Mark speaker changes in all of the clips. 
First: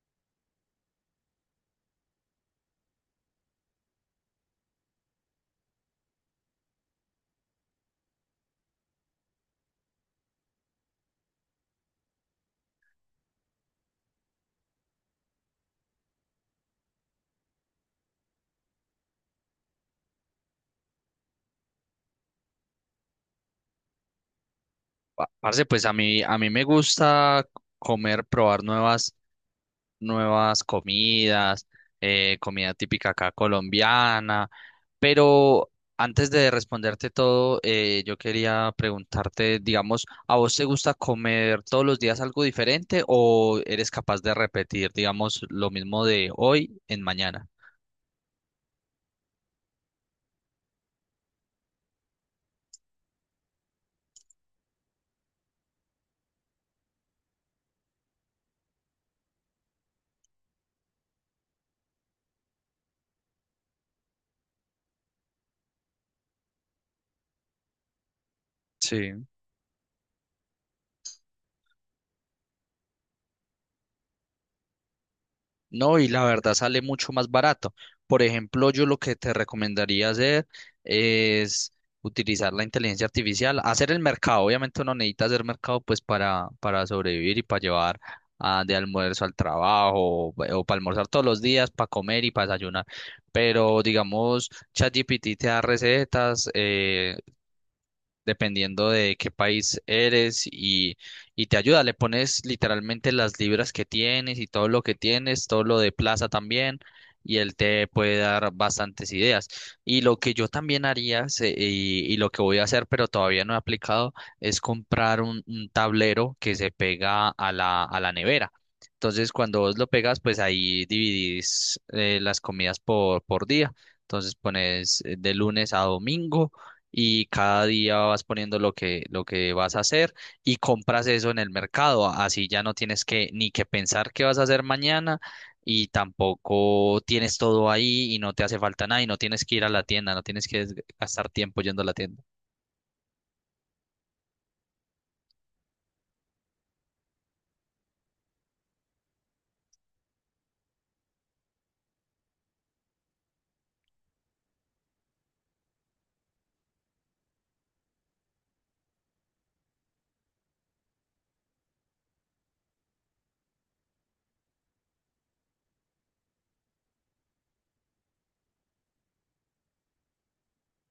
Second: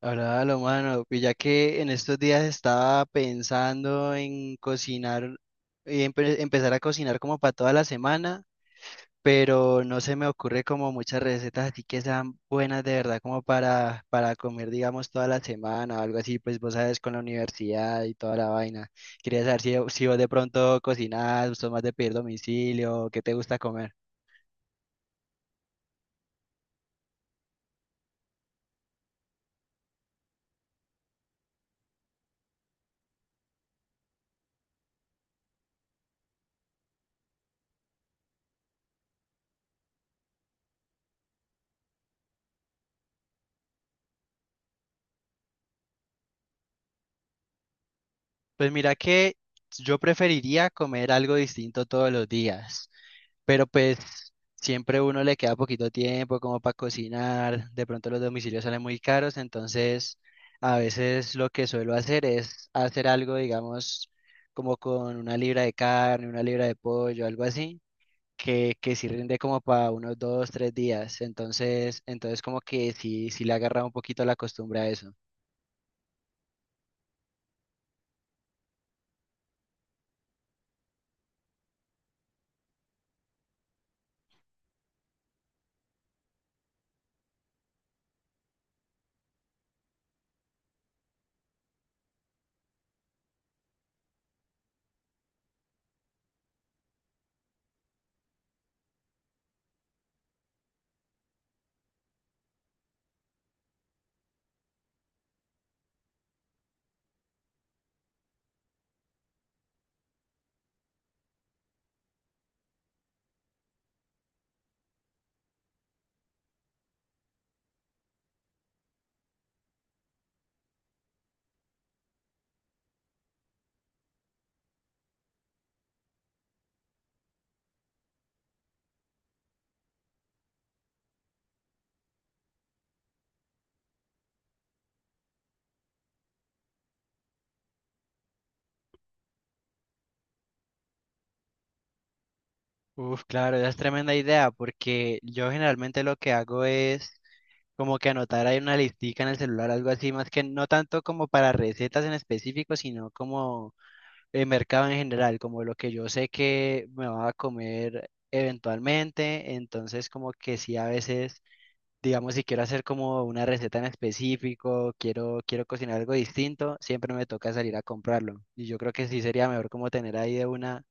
Speaker 1: Ahora, lo mano, pues ya que en estos días estaba pensando en cocinar y empezar a cocinar como para toda la semana, pero no se me ocurre como muchas recetas así que sean buenas de verdad como para comer, digamos, toda la semana o algo así, pues vos sabes, con la universidad y toda la vaina. Quería saber si, si vos de pronto cocinás, sos más de pedir domicilio, qué te gusta comer.
Speaker 2: Parce, pues a mí me gusta comer, probar nuevas comidas, comida típica acá colombiana, pero antes de responderte todo, yo quería preguntarte, digamos, ¿a vos te gusta comer todos los días algo diferente o eres capaz de repetir, digamos, lo mismo de hoy en mañana?
Speaker 1: Pues mira que yo preferiría comer algo distinto todos los días. Pero pues siempre uno le queda poquito tiempo como para cocinar, de pronto los domicilios salen muy caros, entonces a veces lo que suelo hacer es hacer algo, digamos, como con una libra de carne, una libra de pollo, algo así, que sí
Speaker 2: Sí.
Speaker 1: rinde como para unos dos, tres días, entonces, entonces como que sí, sí le agarra un poquito la costumbre a eso.
Speaker 2: No, y la verdad sale mucho más barato. Por ejemplo, yo lo que te recomendaría hacer es utilizar la inteligencia artificial, hacer el mercado. Obviamente uno necesita hacer mercado pues para sobrevivir y para llevar ah, de almuerzo al trabajo o, para almorzar todos los días, para comer y para desayunar. Pero digamos, ChatGPT te da recetas, dependiendo de qué país eres y te ayuda. Le pones literalmente las libras que tienes y todo lo que tienes, todo lo de plaza también, y él te puede dar bastantes ideas. Y lo que yo también haría y lo que voy a hacer, pero todavía no he aplicado, es comprar un tablero que se pega a a la nevera. Entonces, cuando vos lo pegas, pues ahí dividís las comidas por día. Entonces pones de lunes a domingo y cada día vas poniendo lo que vas a hacer y compras eso en el mercado. Así ya no tienes que ni que pensar qué vas a hacer mañana y tampoco tienes todo ahí y no te hace falta nada y no tienes que ir a la tienda, no tienes que gastar tiempo yendo a la tienda.
Speaker 1: Uf, claro, esa es tremenda idea, porque yo generalmente lo que hago es como que anotar ahí una listica en el celular, algo así, más que no tanto como para recetas en específico, sino como el mercado en general, como lo que yo sé que me va a comer eventualmente, entonces como que sí a veces, digamos, si quiero hacer como una receta en específico, quiero, quiero cocinar algo distinto, siempre me toca salir a comprarlo. Y yo creo que sí sería mejor como tener ahí de una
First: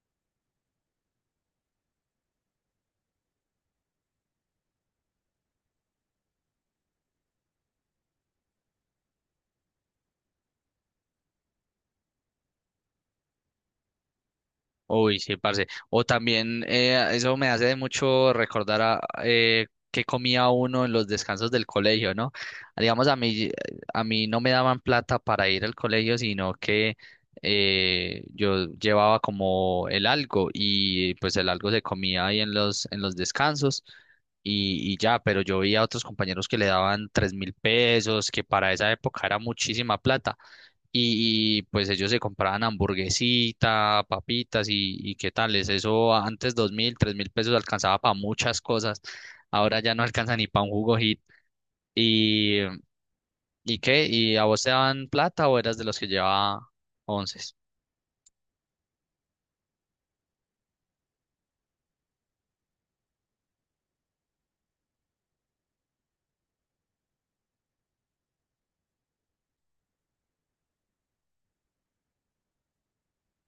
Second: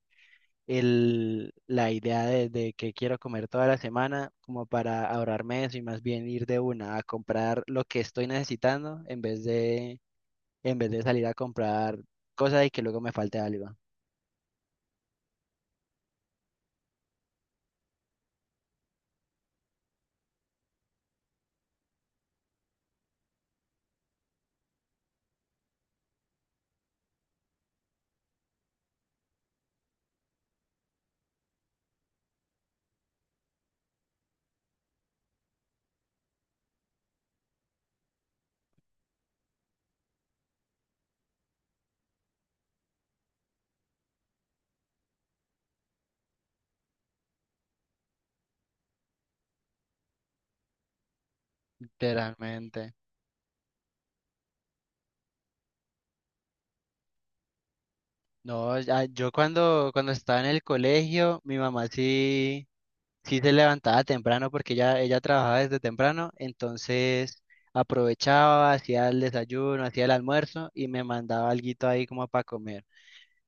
Speaker 1: el, la idea de que quiero comer toda la semana como para ahorrarme eso y más bien ir de una a comprar lo que estoy necesitando en vez de salir a comprar cosas y que luego me falte algo.
Speaker 2: Uy, sí, parce. O también, eso me hace mucho recordar a qué comía uno en los descansos del colegio, ¿no? Digamos, a mí no me daban plata para ir al colegio, sino que yo llevaba como el algo y pues el algo se comía ahí en en los descansos y ya, pero yo veía a otros compañeros que le daban 3000 pesos, que para esa época era muchísima plata y, pues ellos se compraban hamburguesita, papitas y qué tales. Eso antes 2000, 3000 pesos alcanzaba para muchas cosas. Ahora ya no alcanza ni para un jugo hit. ¿Y,
Speaker 1: Literalmente.
Speaker 2: y qué? ¿Y a vos te daban plata o eras de los que llevaba once?
Speaker 1: No, yo cuando, cuando estaba en el colegio, mi mamá sí, sí se levantaba temprano porque ella trabajaba desde temprano, entonces aprovechaba, hacía el desayuno, hacía el almuerzo y me mandaba alguito ahí como para comer.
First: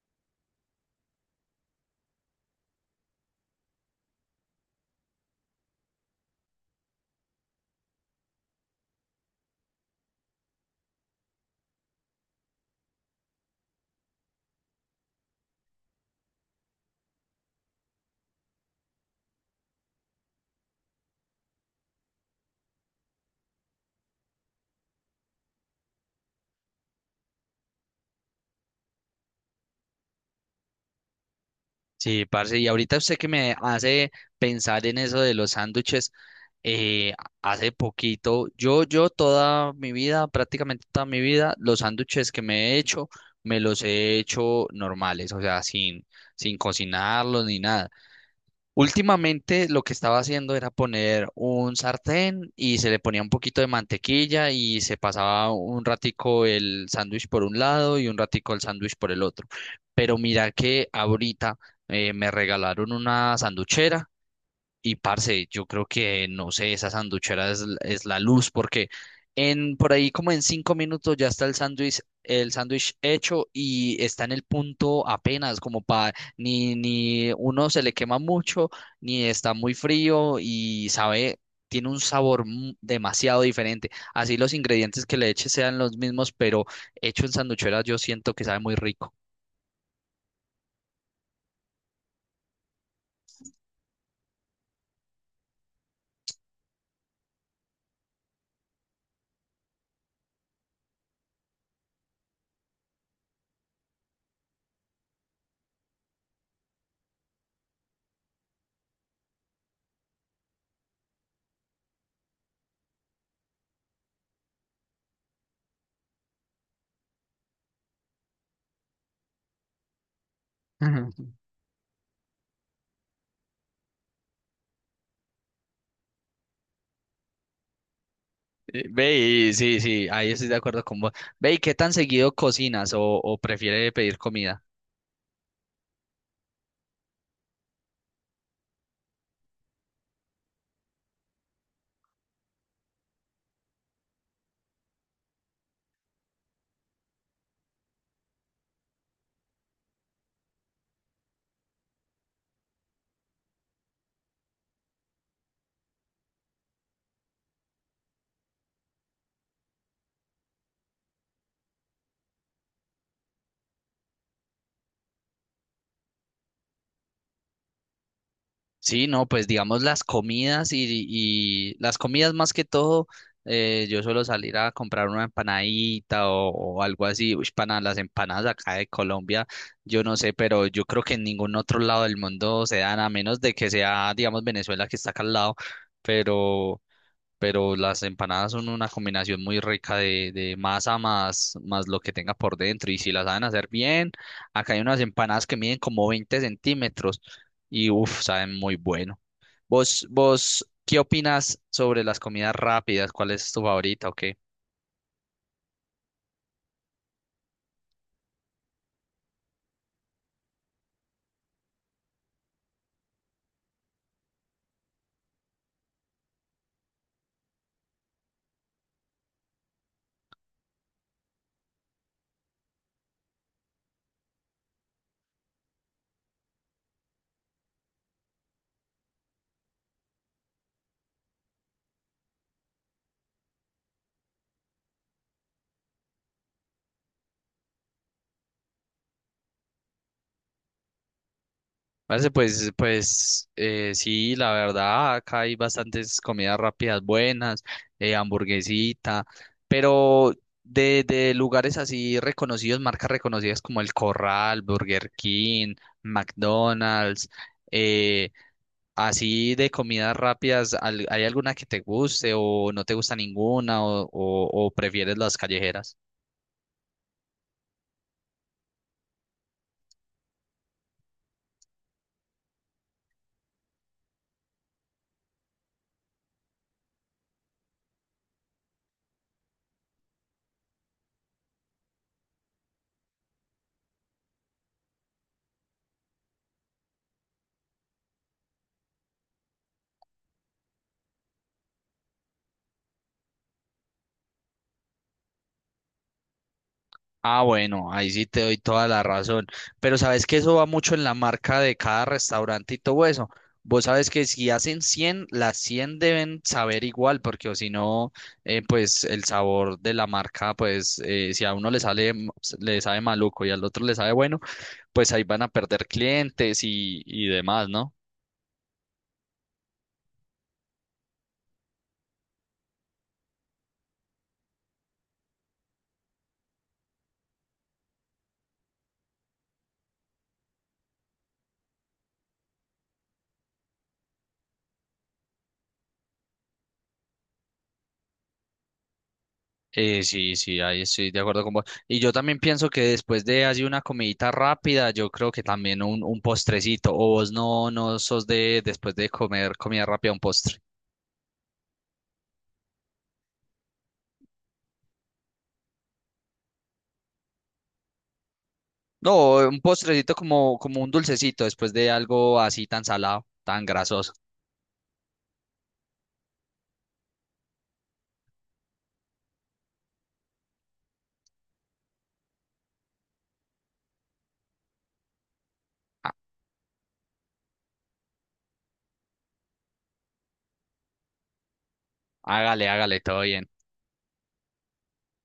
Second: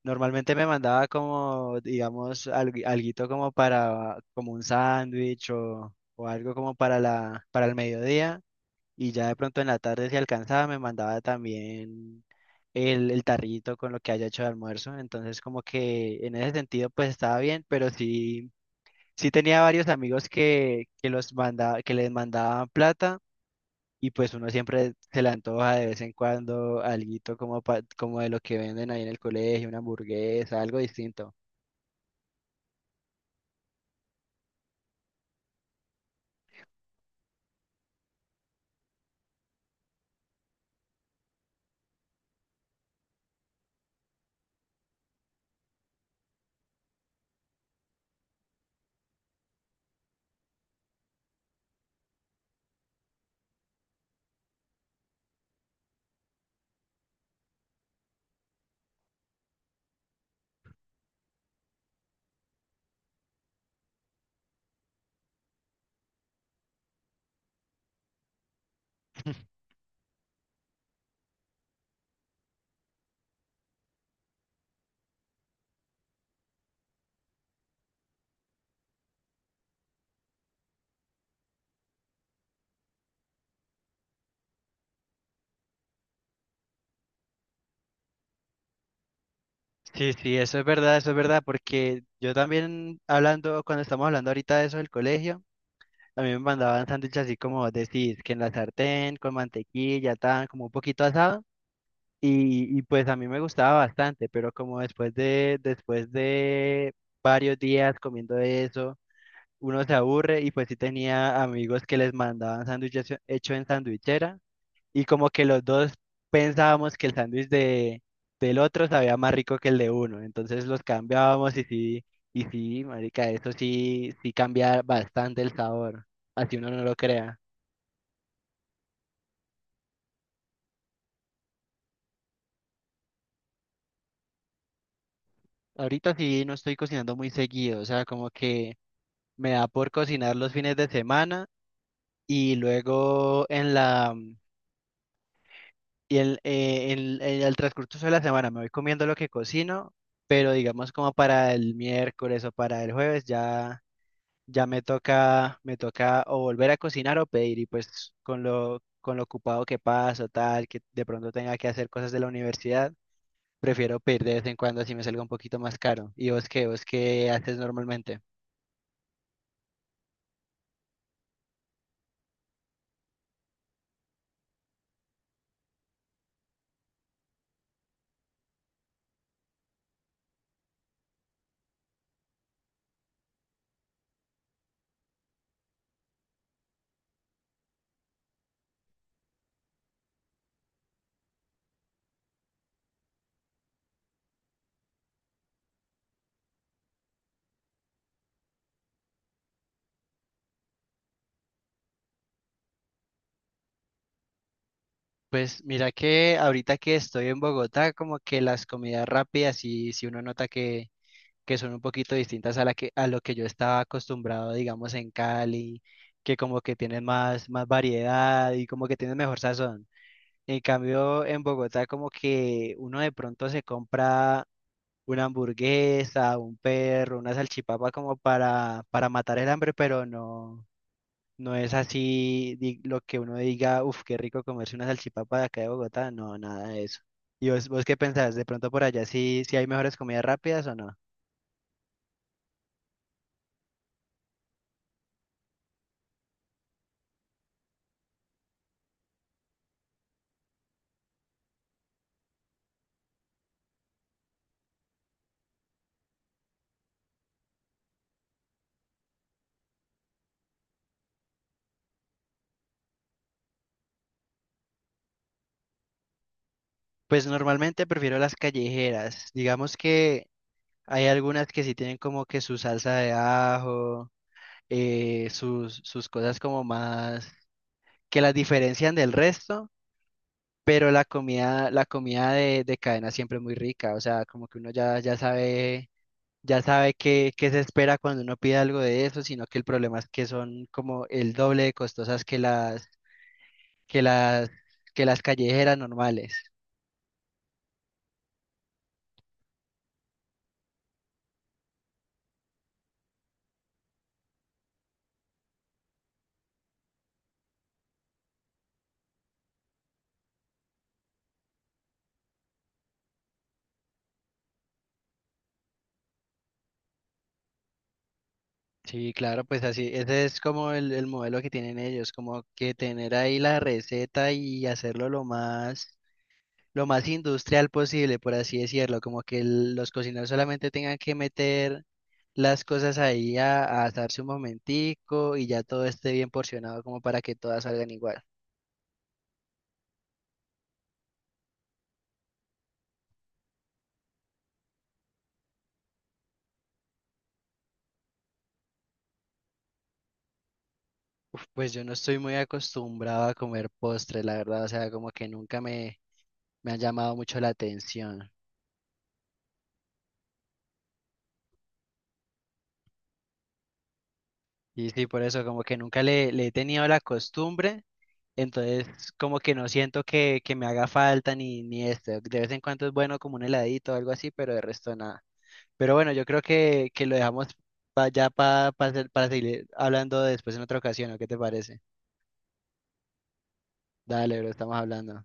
Speaker 1: Normalmente me mandaba como, digamos, algo alguito como para, como un sándwich o algo como para la, para el mediodía. Y ya de pronto en la tarde, si alcanzaba, me mandaba también el tarrito con lo que haya hecho de almuerzo. Entonces, como que en ese sentido, pues estaba bien, pero sí, sí tenía varios amigos que los manda, que les mandaban plata y pues uno siempre se le antoja de vez en cuando alguito como, como de lo que venden ahí en el colegio, una hamburguesa, algo distinto.
Speaker 2: Sí, parce. Y ahorita usted que me hace pensar en eso de los sándwiches. Eh, hace poquito, yo toda mi vida, prácticamente toda mi vida, los sándwiches que me he hecho, me los he hecho normales, o sea, sin cocinarlos ni nada. Últimamente lo que estaba haciendo era poner un sartén y se le ponía un poquito de mantequilla y se pasaba un ratico el sándwich por un lado y un ratico el sándwich por el otro. Pero mira que ahorita me regalaron una sanduchera y parce, yo creo que, no sé, esa sanduchera es, es la luz, porque en por ahí como en 5 minutos ya está el sándwich hecho y está en el punto apenas, como para ni, ni uno se le quema mucho, ni está muy frío y sabe, tiene un sabor demasiado diferente. Así los ingredientes que le eches sean los mismos, pero hecho en sanduchera yo siento que sabe muy rico.
Speaker 1: Sí, sí, eso es verdad, porque yo también hablando, cuando estamos hablando ahorita de eso del colegio, a mí me mandaban sándwiches así como decís, que en la sartén, con mantequilla, tan, como un poquito asado, y pues a mí me gustaba bastante, pero como después de varios días comiendo eso, uno se aburre y pues sí tenía amigos que les mandaban sándwiches hecho en sandwichera y como que los dos pensábamos que el sándwich de, del otro sabía más rico que el de uno, entonces los cambiábamos y sí, marica, eso sí, sí cambia bastante el sabor, así uno no lo crea.
Speaker 2: Ve, y sí, sí, ahí estoy de acuerdo con vos. Ve, ¿y qué tan seguido cocinas o prefiere pedir comida?
Speaker 1: Ahorita sí no estoy cocinando muy seguido, o sea, como que me da por cocinar los fines de semana y luego en la. Y al transcurso de la semana me voy comiendo lo que cocino, pero digamos como para el miércoles o para el jueves ya, ya me toca o volver a cocinar o pedir y pues con lo ocupado que paso, tal, que de pronto tenga que hacer cosas de la universidad, prefiero pedir de vez en cuando así me salga un poquito más caro. ¿Y vos qué? ¿Vos qué haces normalmente?
Speaker 2: Sí, no, pues digamos las comidas y las comidas más que todo, yo suelo salir a comprar una empanadita o algo así. Uy, pana, las empanadas acá de Colombia, yo no sé, pero yo creo que en ningún otro lado del mundo se dan, a menos de que sea, digamos, Venezuela que está acá al lado. Pero pero las empanadas son una combinación muy rica de masa más, más lo que tenga por dentro. Y si las saben hacer bien, acá hay unas empanadas que miden como 20 centímetros y uff, saben muy bueno. ¿Vos, vos qué opinas sobre las comidas rápidas? ¿Cuál es tu favorita o
Speaker 1: Pues mira que ahorita que estoy en Bogotá, como que las comidas rápidas y si uno nota que son un poquito distintas a la que, a lo que yo estaba acostumbrado, digamos, en Cali, que como que tienen más, más variedad y como que tienen mejor sazón. En cambio, en Bogotá como que uno de pronto se compra una hamburguesa, un perro, una salchipapa como para matar el hambre, pero no, no es así lo que uno diga, uff, qué rico comerse una salchipapa de acá de Bogotá, no, nada de eso. ¿Y vos, vos qué pensás? ¿De pronto por allá sí, sí hay mejores comidas rápidas o no?
Speaker 2: Parece, pues sí, la verdad, acá hay bastantes comidas rápidas buenas, hamburguesita, pero de lugares así reconocidos, marcas reconocidas como El Corral, Burger King, McDonald's, eh, así de comidas rápidas, ¿hay alguna que te guste o no te gusta ninguna o, o prefieres las callejeras?
Speaker 1: Pues normalmente prefiero las callejeras. Digamos que hay algunas que sí tienen como que su salsa de ajo, sus, sus cosas como más que las diferencian del resto, pero la comida de cadena siempre es muy rica. O sea, como que uno ya, ya sabe qué, qué se espera cuando uno pide algo de eso, sino que el problema es que son como el doble de costosas que las, que las, que las callejeras normales.
Speaker 2: Ah, bueno, ahí sí te doy toda la razón. Pero sabes que eso va mucho en la marca de cada restaurante y todo eso. Vos sabes que si hacen 100, las 100 deben saber igual, porque o si no, pues el sabor de la marca, pues si a uno le sale, le sabe maluco y al otro le sabe bueno, pues ahí van a perder clientes y demás, ¿no?
Speaker 1: Sí, claro, pues así, ese es como el modelo que tienen ellos, como que tener ahí la receta y hacerlo lo más industrial posible, por así decirlo, como que los cocineros solamente tengan que meter las cosas ahí a asarse un momentico y ya todo esté bien porcionado como para que todas salgan igual.
Speaker 2: Sí, sí, ahí estoy de acuerdo con vos. Y yo también pienso que después de así una comidita rápida, yo creo que también un postrecito. O vos no, no sos de después de comer comida rápida un postre.
Speaker 1: Uf, pues yo no estoy muy acostumbrado a comer postres, la verdad, o sea, como que nunca me, me han llamado mucho la atención.
Speaker 2: No, un postrecito como, como un dulcecito después de algo así tan salado, tan grasoso.
Speaker 1: Y sí, por eso como que nunca le, le he tenido la costumbre. Entonces, como que no siento que me haga falta ni, ni esto. De vez en cuando es bueno como un heladito o algo así, pero de resto nada. Pero bueno,
Speaker 2: Ah,
Speaker 1: yo creo que lo dejamos para seguir hablando después en otra ocasión, ¿o qué te parece?
Speaker 2: hágale, hágale, todo bien.
Speaker 1: Dale, bro, estamos hablando.